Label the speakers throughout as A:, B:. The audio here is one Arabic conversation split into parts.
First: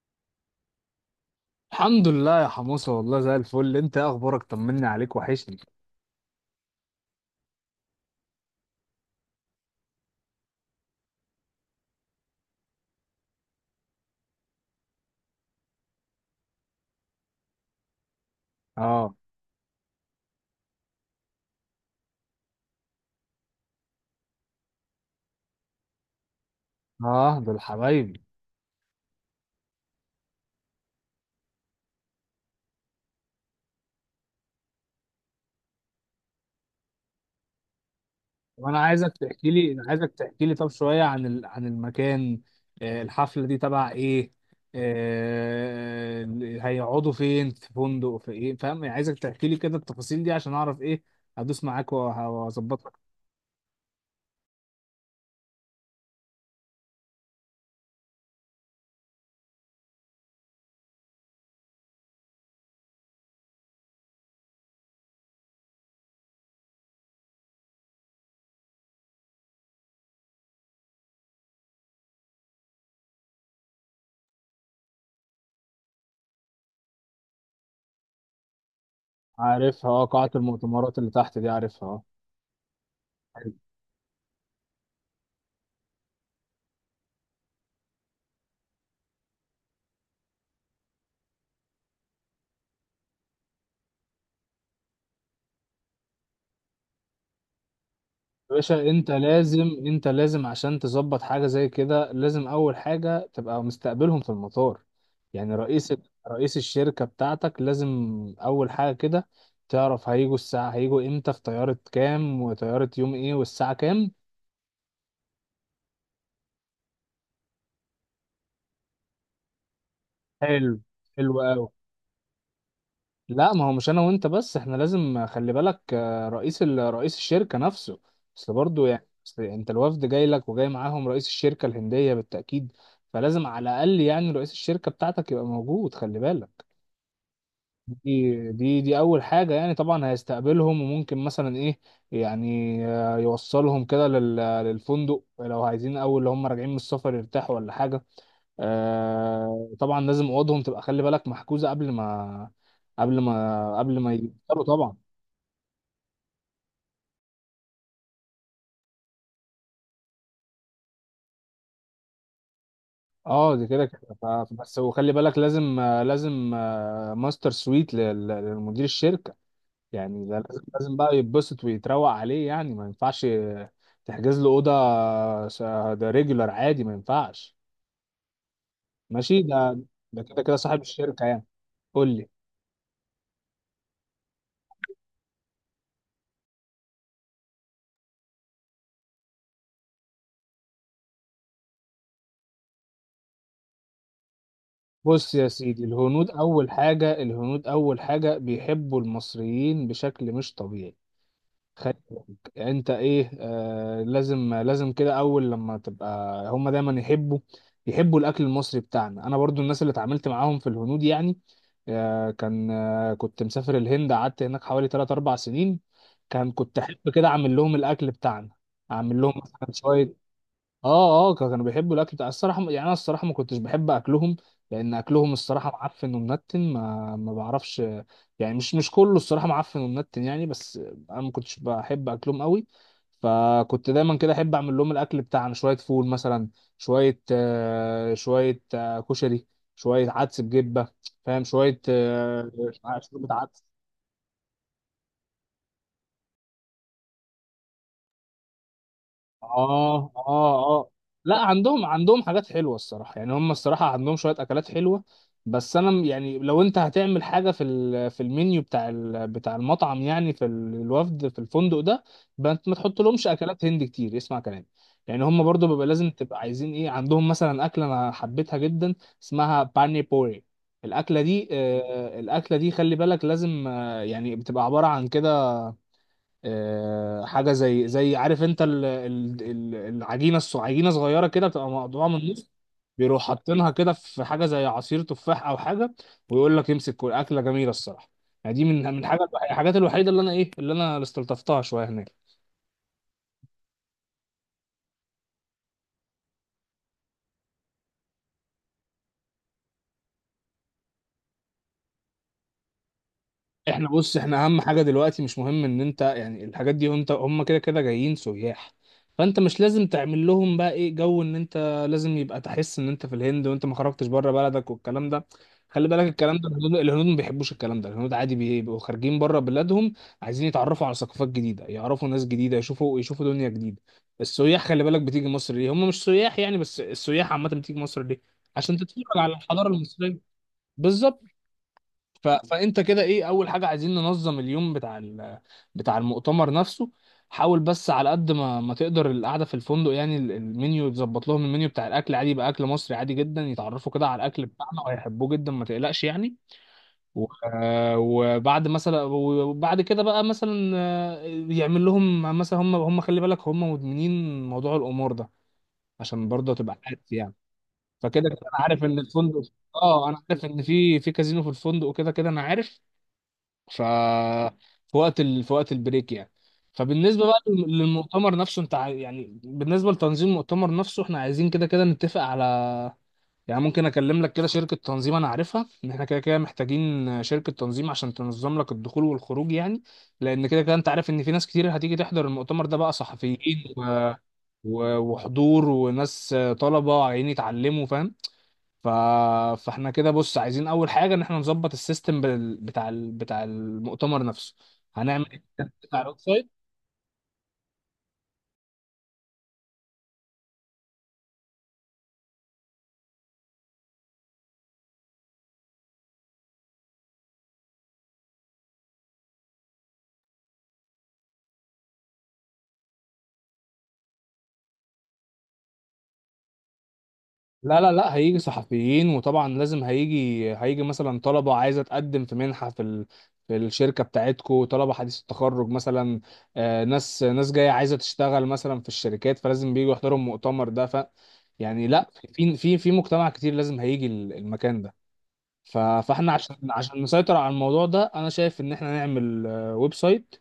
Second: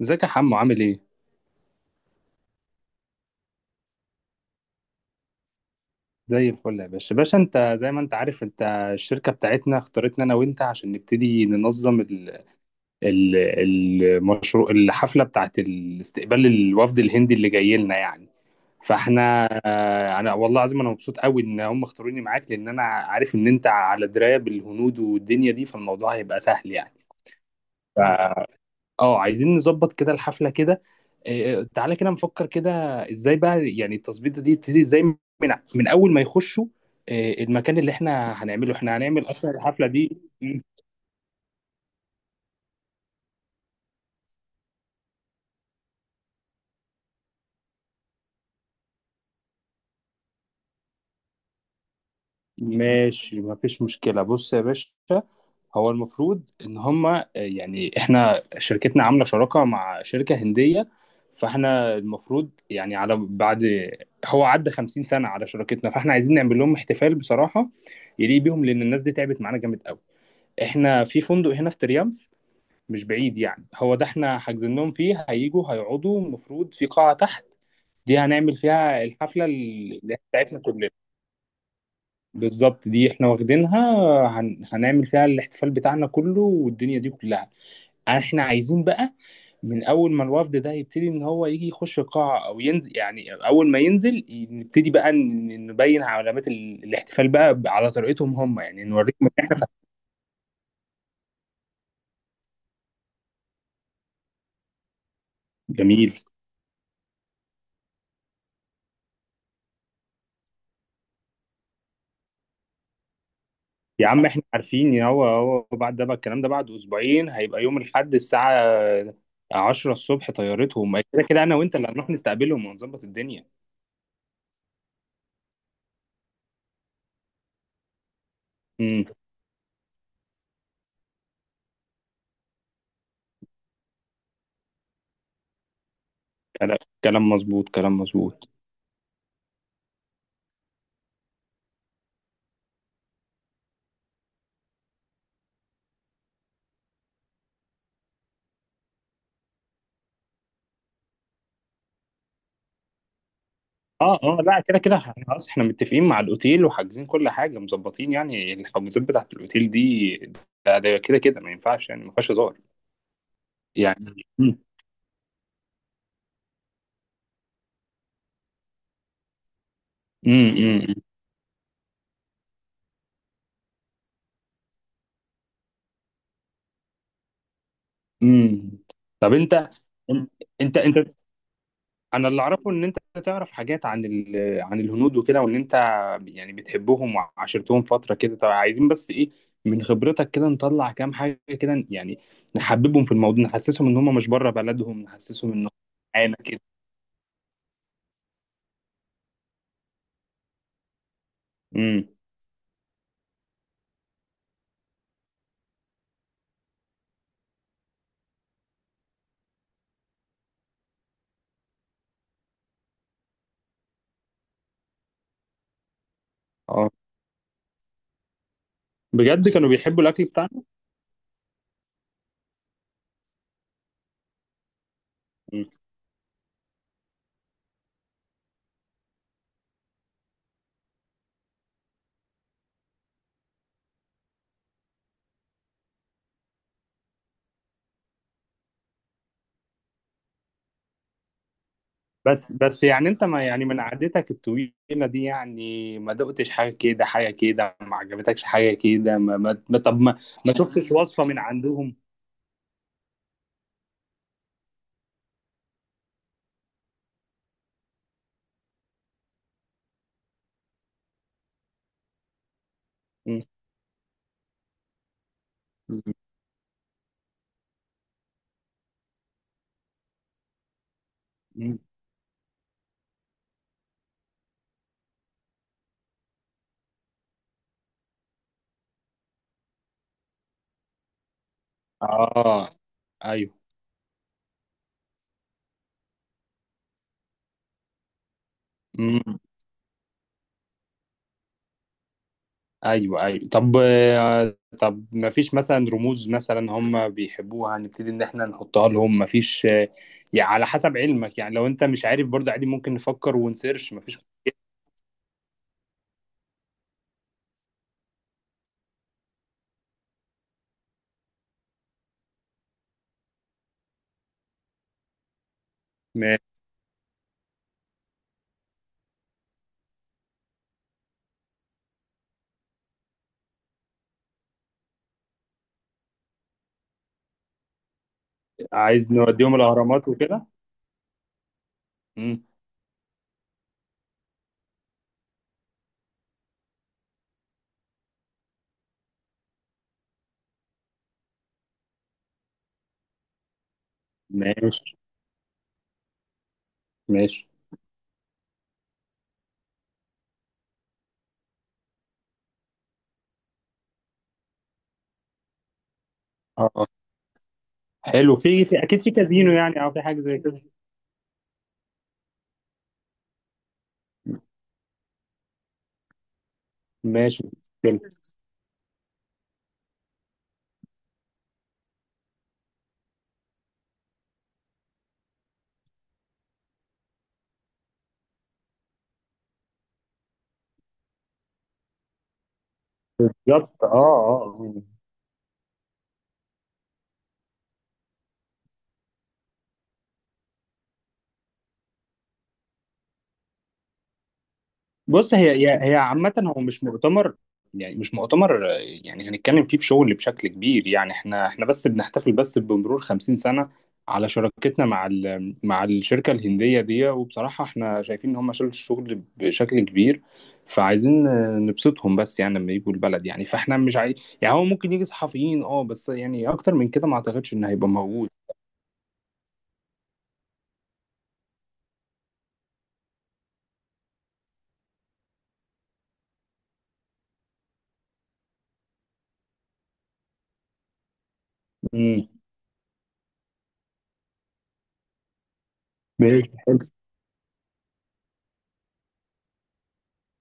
A: ازيك يا حمو عامل ايه؟
B: الحمد لله يا حموسة، والله زي الفل. انت ايه اخبارك؟ طمني عليك، وحشني.
A: زي الفل يا باشا باشا. انت زي ما انت عارف، انت الشركة بتاعتنا اختارتنا انا وانت عشان نبتدي ننظم ال- المشروع، الحفلة بتاعت الاستقبال الوفد الهندي اللي جاي لنا يعني.
B: اه
A: فاحنا انا والله العظيم انا مبسوط قوي ان هم اختاروني معاك، لان انا عارف ان انت على دراية بالهنود والدنيا دي، فالموضوع هيبقى سهل يعني.
B: اه، دول حبايبي.
A: اه، عايزين نظبط كده الحفلة كده. تعالى كده نفكر كده. ازاي بقى يعني التظبيطة دي تبتدي ازاي، من اول ما يخشوا. المكان اللي احنا هنعمله،
B: وانا
A: احنا
B: عايزك
A: هنعمل اصلا
B: تحكي لي انا
A: الحفلة
B: عايزك
A: دي
B: تحكي لي طب شوية عن عن المكان. آه، الحفلة دي تبع ايه؟ آه، هيقعدوا فين؟ في فندق في ايه؟ فاهم يعني، عايزك تحكي لي كده التفاصيل دي عشان اعرف ايه. هدوس معاك وهظبطك.
A: ماشي، مفيش مشكلة، بص يا باشا. هو المفروض ان هما يعني احنا شركتنا عاملة شراكة مع شركة هندية، فاحنا المفروض يعني على بعد. هو عدى 50 سنة على شراكتنا، فاحنا عايزين نعمل لهم احتفال بصراحة يليق بيهم، لان الناس دي تعبت معانا جامد قوي. احنا في فندق هنا في تريمف، مش بعيد يعني، هو ده احنا حاجزين لهم فيه. هيجوا هيقعدوا المفروض في قاعة تحت، دي هنعمل فيها الحفلة
B: عارفها، اه
A: اللي
B: قاعة
A: بتاعتنا كلنا.
B: المؤتمرات اللي تحت دي عارفها.
A: بالظبط، دي احنا
B: اه.
A: واخدينها. هنعمل فيها الاحتفال بتاعنا كله والدنيا دي كلها. احنا عايزين بقى، من اول ما الوفد ده يبتدي ان هو يجي يخش القاعه او ينزل، يعني اول ما ينزل نبتدي بقى نبين علامات الاحتفال بقى على طريقتهم
B: يا
A: هم، يعني
B: باشا انت
A: نوريهم إن
B: لازم،
A: إحنا-.
B: انت لازم عشان تظبط حاجه زي كده لازم اول حاجه تبقى مستقبلهم في المطار، يعني
A: جميل.
B: رئيس الشركه بتاعتك لازم، اول حاجه كده تعرف هيجوا الساعه، هيجوا امتى؟ في طياره كام؟ وطياره يوم ايه والساعه
A: يا
B: كام؟
A: عم احنا عارفين، يا هو بعد ده بقى الكلام ده بعد اسبوعين، هيبقى يوم الاحد الساعة 10 الصبح
B: حلو،
A: طيارتهم، كده
B: حلو
A: كده انا
B: قوي.
A: وانت اللي هنروح نستقبلهم ونظبط الدنيا.
B: لا ما هو مش انا وانت بس، احنا لازم خلي بالك، رئيس رئيس الشركة نفسه. اصل برضه
A: امم.
B: يعني، أصل انت الوفد جاي لك وجاي معاهم رئيس الشركة الهندية بالتأكيد، فلازم على الاقل يعني رئيس الشركة بتاعتك يبقى موجود، خلي بالك.
A: كلام، كلام مظبوط، كلام
B: دي
A: مظبوط.
B: دي دي اول حاجة. يعني طبعا هيستقبلهم، وممكن مثلا ايه يعني، يوصلهم كده للفندق لو عايزين، اول لو هم راجعين من السفر يرتاحوا ولا حاجة. آه، طبعا لازم اوضهم تبقى خلي بالك محجوزه قبل ما، قبل ما
A: اه، اه، لا
B: يفطروا
A: كده كده
B: طبعا.
A: احنا خلاص، احنا متفقين مع الاوتيل وحاجزين كل حاجة، مظبطين يعني الحجوزات بتاعت الاوتيل دي. ده كده كده ما ينفعش يعني، ما فيهاش هزار
B: اه، دي كده
A: يعني.
B: كده
A: امم،
B: بس، وخلي بالك لازم لازم ماستر سويت لمدير الشركه يعني، ده لازم
A: امم،
B: بقى يتبسط ويتروق عليه، يعني ما ينفعش تحجز له اوضه، س- ده ريجولار عادي، ما ينفعش.
A: امم. طب
B: ماشي
A: انت
B: ده. ده كده كده
A: انت
B: صاحب
A: انت
B: الشركه يعني. قول
A: انا
B: لي.
A: اللي اعرفه ان انت تعرف حاجات عن عن الهنود وكده، وان انت يعني بتحبهم وعاشرتهم فتره كده. طب عايزين بس ايه من خبرتك كده، نطلع كام حاجه كده يعني، نحببهم في الموضوع، نحسسهم ان هم مش بره بلدهم،
B: بص يا
A: نحسسهم ان هم
B: سيدي، الهنود
A: معانا كده.
B: أول حاجة، الهنود أول حاجة بيحبوا المصريين بشكل مش طبيعي. خلي
A: امم.
B: بالك أنت، إيه آه، لازم كده، أول لما تبقى، هما دايما يحبوا، يحبوا الأكل المصري بتاعنا. أنا برضو الناس اللي اتعاملت معاهم في الهنود يعني، آه كان آه كنت مسافر الهند، قعدت هناك حوالي 3 4 سنين. كان كنت
A: اه،
B: أحب كده أعمل لهم الأكل بتاعنا، أعمل لهم
A: بجد
B: مثلا
A: كانوا بيحبوا الاكل
B: شوية.
A: بتاعنا؟
B: اه، كانوا بيحبوا الاكل بتاع الصراحه يعني. انا الصراحه ما كنتش بحب اكلهم، لان اكلهم
A: مم.
B: الصراحه معفن ومنتن، ما بعرفش يعني، مش كله الصراحه معفن ومنتن يعني، بس انا ما كنتش بحب اكلهم قوي. فكنت دايما كده احب اعمل لهم الاكل بتاعنا، شويه فول مثلا، شويه شويه كشري، شويه عدس بجبه، فاهم، شويه
A: بس بس يعني انت
B: شوربه
A: ما يعني
B: عدس.
A: من قعدتك الطويله دي، يعني ما دقتش حاجه كده، حاجه كده ما عجبتكش؟ حاجه كده، طب
B: اه
A: ما، ما
B: اه،
A: شفتش وصفه من
B: لا عندهم،
A: عندهم؟
B: عندهم حاجات حلوه الصراحه يعني، هم الصراحه عندهم شويه اكلات حلوه، بس انا يعني لو انت هتعمل حاجه في في المنيو بتاع بتاع المطعم يعني في الوفد في الفندق ده، يبقى انت ما تحط لهمش اكلات هند كتير، اسمع كلامي. يعني هم برضو بيبقى لازم تبقى عايزين ايه، عندهم مثلا اكله انا حبيتها جدا، اسمها باني بوري. الاكله دي
A: مم.
B: الاكله دي خلي بالك لازم يعني بتبقى عباره عن كده، حاجه زي عارف انت، العجينه عجينه صغيره كده، بتبقى مقطوعه من النص،
A: اه.
B: بيروح
A: ايوه.
B: حاطينها كده في حاجه زي عصير تفاح او حاجه، ويقول لك امسك. كل اكله جميله الصراحه يعني، دي من من حاجه
A: امم.
B: الحاجات الوحيده اللي انا ايه، اللي انا استلطفتها شويه هناك.
A: ايوه، ايوه، طب. طب ما فيش مثلا رموز مثلا هم بيحبوها نبتدي ان احنا نحطها لهم؟ ما فيش يعني على حسب علمك يعني، لو انت مش عارف برضه عادي، ممكن نفكر
B: احنا
A: ونسيرش؟ ما
B: بص،
A: فيش
B: احنا اهم حاجه دلوقتي مش مهم ان انت يعني الحاجات دي، انت هم كده كده جايين سياح، فانت مش لازم تعمل لهم بقى ايه، جو ان انت لازم يبقى تحس ان انت في الهند وانت ما خرجتش بره بلدك والكلام ده. خلي بالك الكلام
A: ما-
B: ده، الهنود ما بيحبوش الكلام ده، الهنود عادي بيبقوا خارجين بره بلادهم، عايزين يتعرفوا على ثقافات جديده، يعرفوا ناس جديده، يشوفوا دنيا جديده. السياح خلي بالك بتيجي مصر ليه؟ هم مش سياح يعني بس، السياح عامه بتيجي مصر ليه؟ عشان تتفرج
A: عايز
B: على
A: نوديهم
B: الحضاره
A: الاهرامات
B: المصريه.
A: وكده.
B: بالظبط. ف...
A: امم.
B: فانت كده ايه، اول حاجه عايزين ننظم اليوم بتاع المؤتمر نفسه. حاول بس على قد ما ما تقدر القعده في الفندق يعني، المنيو تظبط لهم، المنيو بتاع الاكل عادي يبقى اكل مصري عادي جدا، يتعرفوا كده على الاكل بتاعنا
A: ماشي،
B: وهيحبوه جدا ما تقلقش يعني. و...
A: ماشي.
B: آه، وبعد مثلا، وبعد كده بقى مثلا يعمل لهم مثلا، هم خلي بالك هم مدمنين موضوع الامور ده، عشان برضه
A: اه،
B: تبقى
A: آه.
B: عارف يعني. فكده
A: حلو،
B: كده
A: في
B: انا
A: في
B: عارف ان
A: اكيد في
B: الفندق،
A: كازينو يعني او في
B: اه
A: حاجه
B: انا
A: زي
B: عارف
A: كده.
B: ان في كازينو في الفندق، وكده كده انا عارف، ف في وقت في وقت البريك يعني. فبالنسبه بقى
A: ماشي.
B: للمؤتمر نفسه، يعني بالنسبه لتنظيم المؤتمر نفسه، احنا عايزين كده كده نتفق على، يعني ممكن اكلم لك كده شركه تنظيم انا عارفها ان احنا كده كده محتاجين شركه تنظيم عشان تنظم لك الدخول والخروج يعني، لان كده كده انت عارف ان في ناس كتير هتيجي تحضر المؤتمر ده بقى، صحفيين
A: بالظبط، اه، اه، آه.
B: وحضور وناس طلبه عايزين يتعلموا، فاهم. ف... فاحنا كده بص عايزين اول حاجه ان احنا نظبط السيستم بتاع المؤتمر نفسه، هنعمل
A: بص،
B: ايه
A: هي
B: بتاع الويب
A: عامة
B: سايت.
A: هو مش مؤتمر يعني، مش مؤتمر يعني هنتكلم فيه في شغل بشكل كبير يعني. احنا بس بنحتفل بس بمرور 50 سنة على شراكتنا مع مع الشركة الهندية دي، وبصراحة احنا شايفين ان هم شالوا الشغل بشكل كبير. فعايزين نبسطهم بس يعني لما يجوا البلد يعني. فاحنا مش عايز يعني، هو ممكن يجي صحفيين اه، بس يعني اكتر من كده ما اعتقدش ان
B: لا
A: هيبقى
B: لا لا
A: موجود.
B: هيجي صحفيين وطبعا لازم، هيجي مثلا طلبه عايزه تقدم في منحه في في الشركه بتاعتكو، طلبه حديث التخرج مثلا، ناس، ناس جايه عايزه تشتغل مثلا في الشركات، فلازم بييجوا يحضروا المؤتمر ده. ف يعني لا،
A: امم.
B: في مجتمع كتير لازم هيجي المكان ده. ف- فاحنا
A: باذن
B: عشان
A: الله.
B: عشان نسيطر على الموضوع ده انا شايف ان احنا نعمل ويب سايت،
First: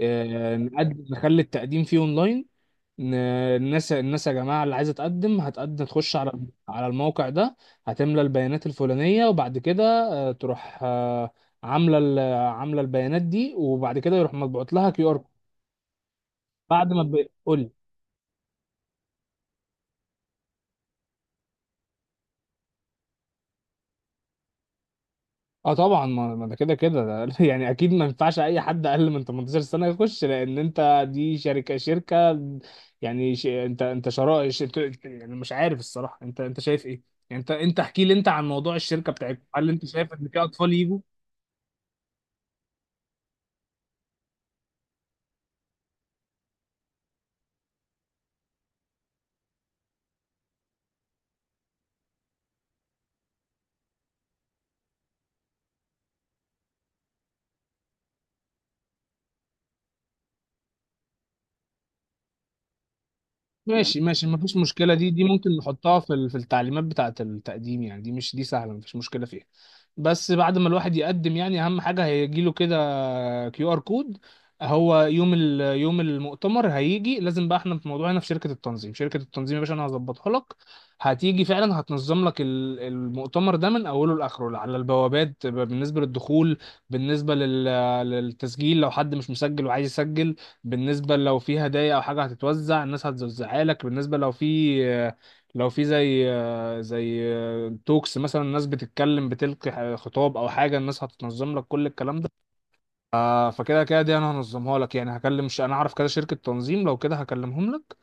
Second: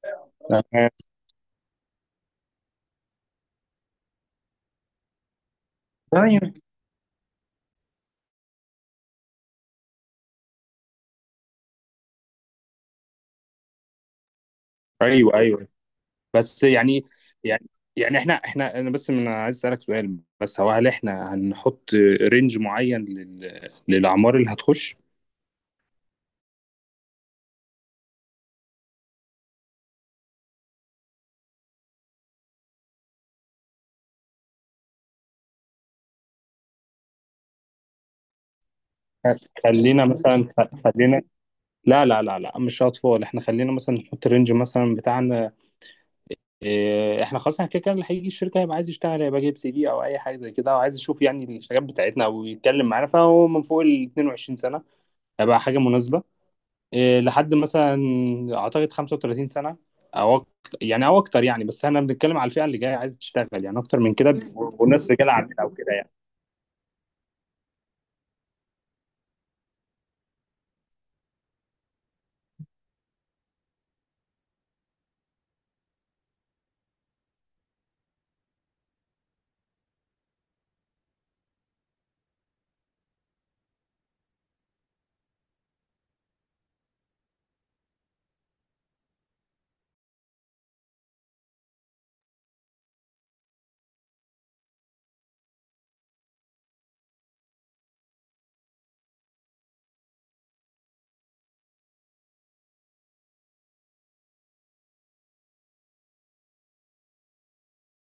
B: نقدم نخلي التقديم فيه اونلاين. ن- الناس، الناس يا جماعه اللي عايزه تقدم هتقدم تخش على على الموقع ده، هتملى البيانات الفلانيه وبعد كده تروح عامله عامله البيانات دي، وبعد كده يروح مطبوعت لها كيو ار.
A: ايوه، ايوه، بس
B: بعد
A: يعني
B: ما
A: يعني
B: تقول،
A: يعني احنا انا بس من عايز اسالك سؤال، بس هو هل احنا هنحط رينج معين للاعمار اللي هتخش؟
B: اه طبعا، ما ما ده كده كده يعني اكيد ما ينفعش اي حد اقل من 18 سنه يخش، لان انت دي شركه، شركه يعني ش... انت انت شرائع ش... انت... انت- يعني مش عارف الصراحه انت انت شايف ايه، يعني انت احكي لي انت عن موضوع الشركه بتاعتكم، هل انت
A: خلينا
B: شايف ان في
A: مثلا،
B: اطفال؟
A: خلينا، لا، لا، لا، لا، مش اطفال احنا، خلينا مثلا نحط رينج مثلا بتاعنا. اه، احنا خلاص احنا كده كده اللي هيجي الشركه هيبقى عايز يشتغل، هيبقى جايب سي في او اي حاجه زي كده، او عايز يشوف يعني الحاجات بتاعتنا او يتكلم معانا، فهو من فوق ال 22 سنه هيبقى حاجه مناسبه، إيه، لحد مثلا اعتقد 35 سنه او اكتر يعني، او اكتر يعني. بس احنا بنتكلم على الفئه اللي جايه عايزه تشتغل يعني، اكتر
B: ماشي
A: من
B: ماشي
A: كده
B: مفيش مشكلة.
A: والناس
B: دي
A: رجاله
B: ممكن
A: عامله او كده
B: نحطها
A: يعني.
B: في في التعليمات بتاعة التقديم يعني، دي مش دي سهلة مفيش مشكلة فيها. بس بعد ما الواحد يقدم يعني أهم حاجة هيجيله كده كيو آر كود، هو يوم ال يوم المؤتمر هيجي لازم بقى احنا في موضوعنا هنا في شركة التنظيم، شركة التنظيم يا باشا أنا هظبطها لك. هتيجي فعلا هتنظم لك المؤتمر ده من أوله لآخره، على البوابات بالنسبة للدخول، بالنسبة للتسجيل لو حد مش مسجل وعايز يسجل، بالنسبة لو في هدايا أو حاجة هتتوزع الناس هتوزعها لك، بالنسبة لو في، لو في زي زي توكس مثلا الناس بتتكلم بتلقي خطاب أو حاجة، الناس هتنظم لك كل الكلام ده. فكده كده دي أنا هنظمها لك يعني، هكلم أنا أعرف كده شركة تنظيم، لو كده هكلمهم لك،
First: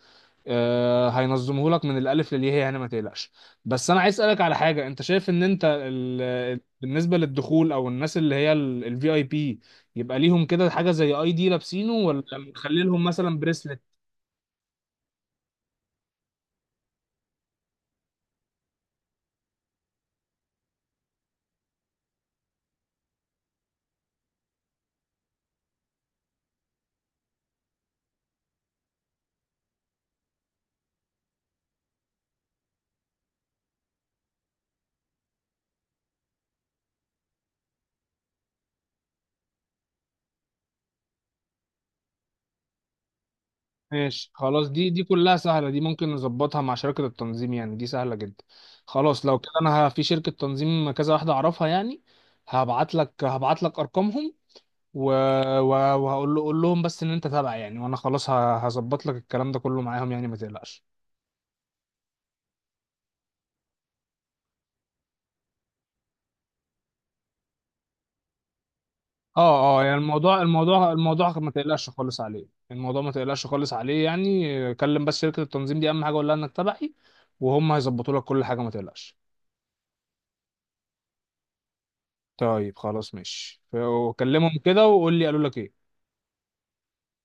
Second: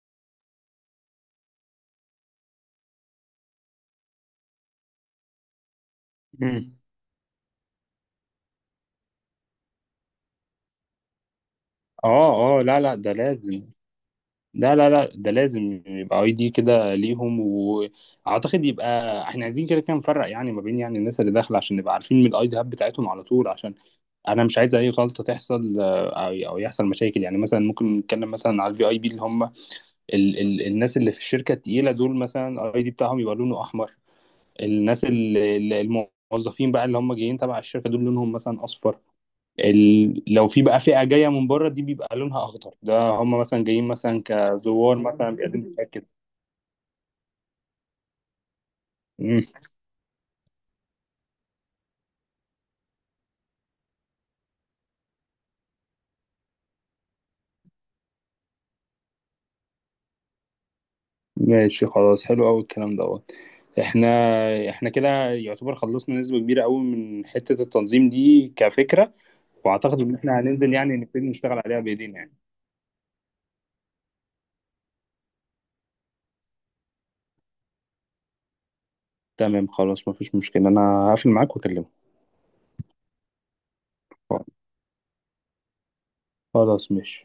B: هينظمه لك من الالف للياء يعني ما تقلقش. بس انا عايز اسالك على حاجه، انت شايف ان انت
A: مم.
B: بالنسبه للدخول او الناس اللي هي الفي اي بي، يبقى ليهم كده حاجه زي اي دي لابسينه، ولا
A: اه، اه، لا،
B: نخلي
A: لا،
B: لهم
A: ده
B: مثلا
A: لازم،
B: بريسلت؟
A: لا، لا، لا، ده لازم يبقى اي دي كده ليهم. واعتقد يبقى احنا عايزين كده كده نفرق يعني ما بين يعني الناس اللي داخله، عشان نبقى عارفين من الاي دي هاب بتاعتهم على طول، عشان انا مش عايز اي غلطه تحصل او يحصل مشاكل يعني. مثلا ممكن نتكلم مثلا على الفي اي بي، اللي هم ال ال الناس اللي في الشركة التقيلة دول، مثلا الاي دي بتاعهم يبقى لونه احمر. الناس الموظفين بقى اللي هم جايين تبع الشركة دول لونهم مثلا اصفر. لو في بقى فئة جاية من بره دي بيبقى لونها اخضر، ده هم مثلا جايين مثلا
B: ماشي، دي
A: كزوار
B: دي
A: مثلا
B: كلها سهله،
A: بيقدموا
B: دي
A: تأكد.
B: ممكن نظبطها مع شركه التنظيم يعني، دي سهله جدا. خلاص لو كده انا في شركه تنظيم كذا واحده اعرفها يعني، هبعت لك ارقامهم و... و... وهقول له، قول لهم بس ان انت تابع يعني، وانا خلاص هظبط لك الكلام ده كله معاهم يعني ما تقلقش.
A: ماشي، خلاص، حلو قوي الكلام دوت. احنا كده يعتبر خلصنا نسبة كبيرة قوي من حتة التنظيم دي كفكرة.
B: اه، يعني
A: واعتقد ان احنا هننزل يعني نبتدي
B: الموضوع ما
A: نشتغل عليها
B: تقلقش
A: بايدينا
B: خالص
A: يعني.
B: عليه، الموضوع ما تقلقش خالص عليه، يعني كلم بس شركة التنظيم دي اهم حاجة، قول لها انك تبعي وهم هيظبطوا لك كل حاجة ما تقلقش.
A: تمام، خلاص، مفيش مشكلة، انا هقفل معاك واكلمك.
B: طيب خلاص ماشي، وكلمهم كده وقول لي قالوا لك ايه.
A: خلاص، ماشي.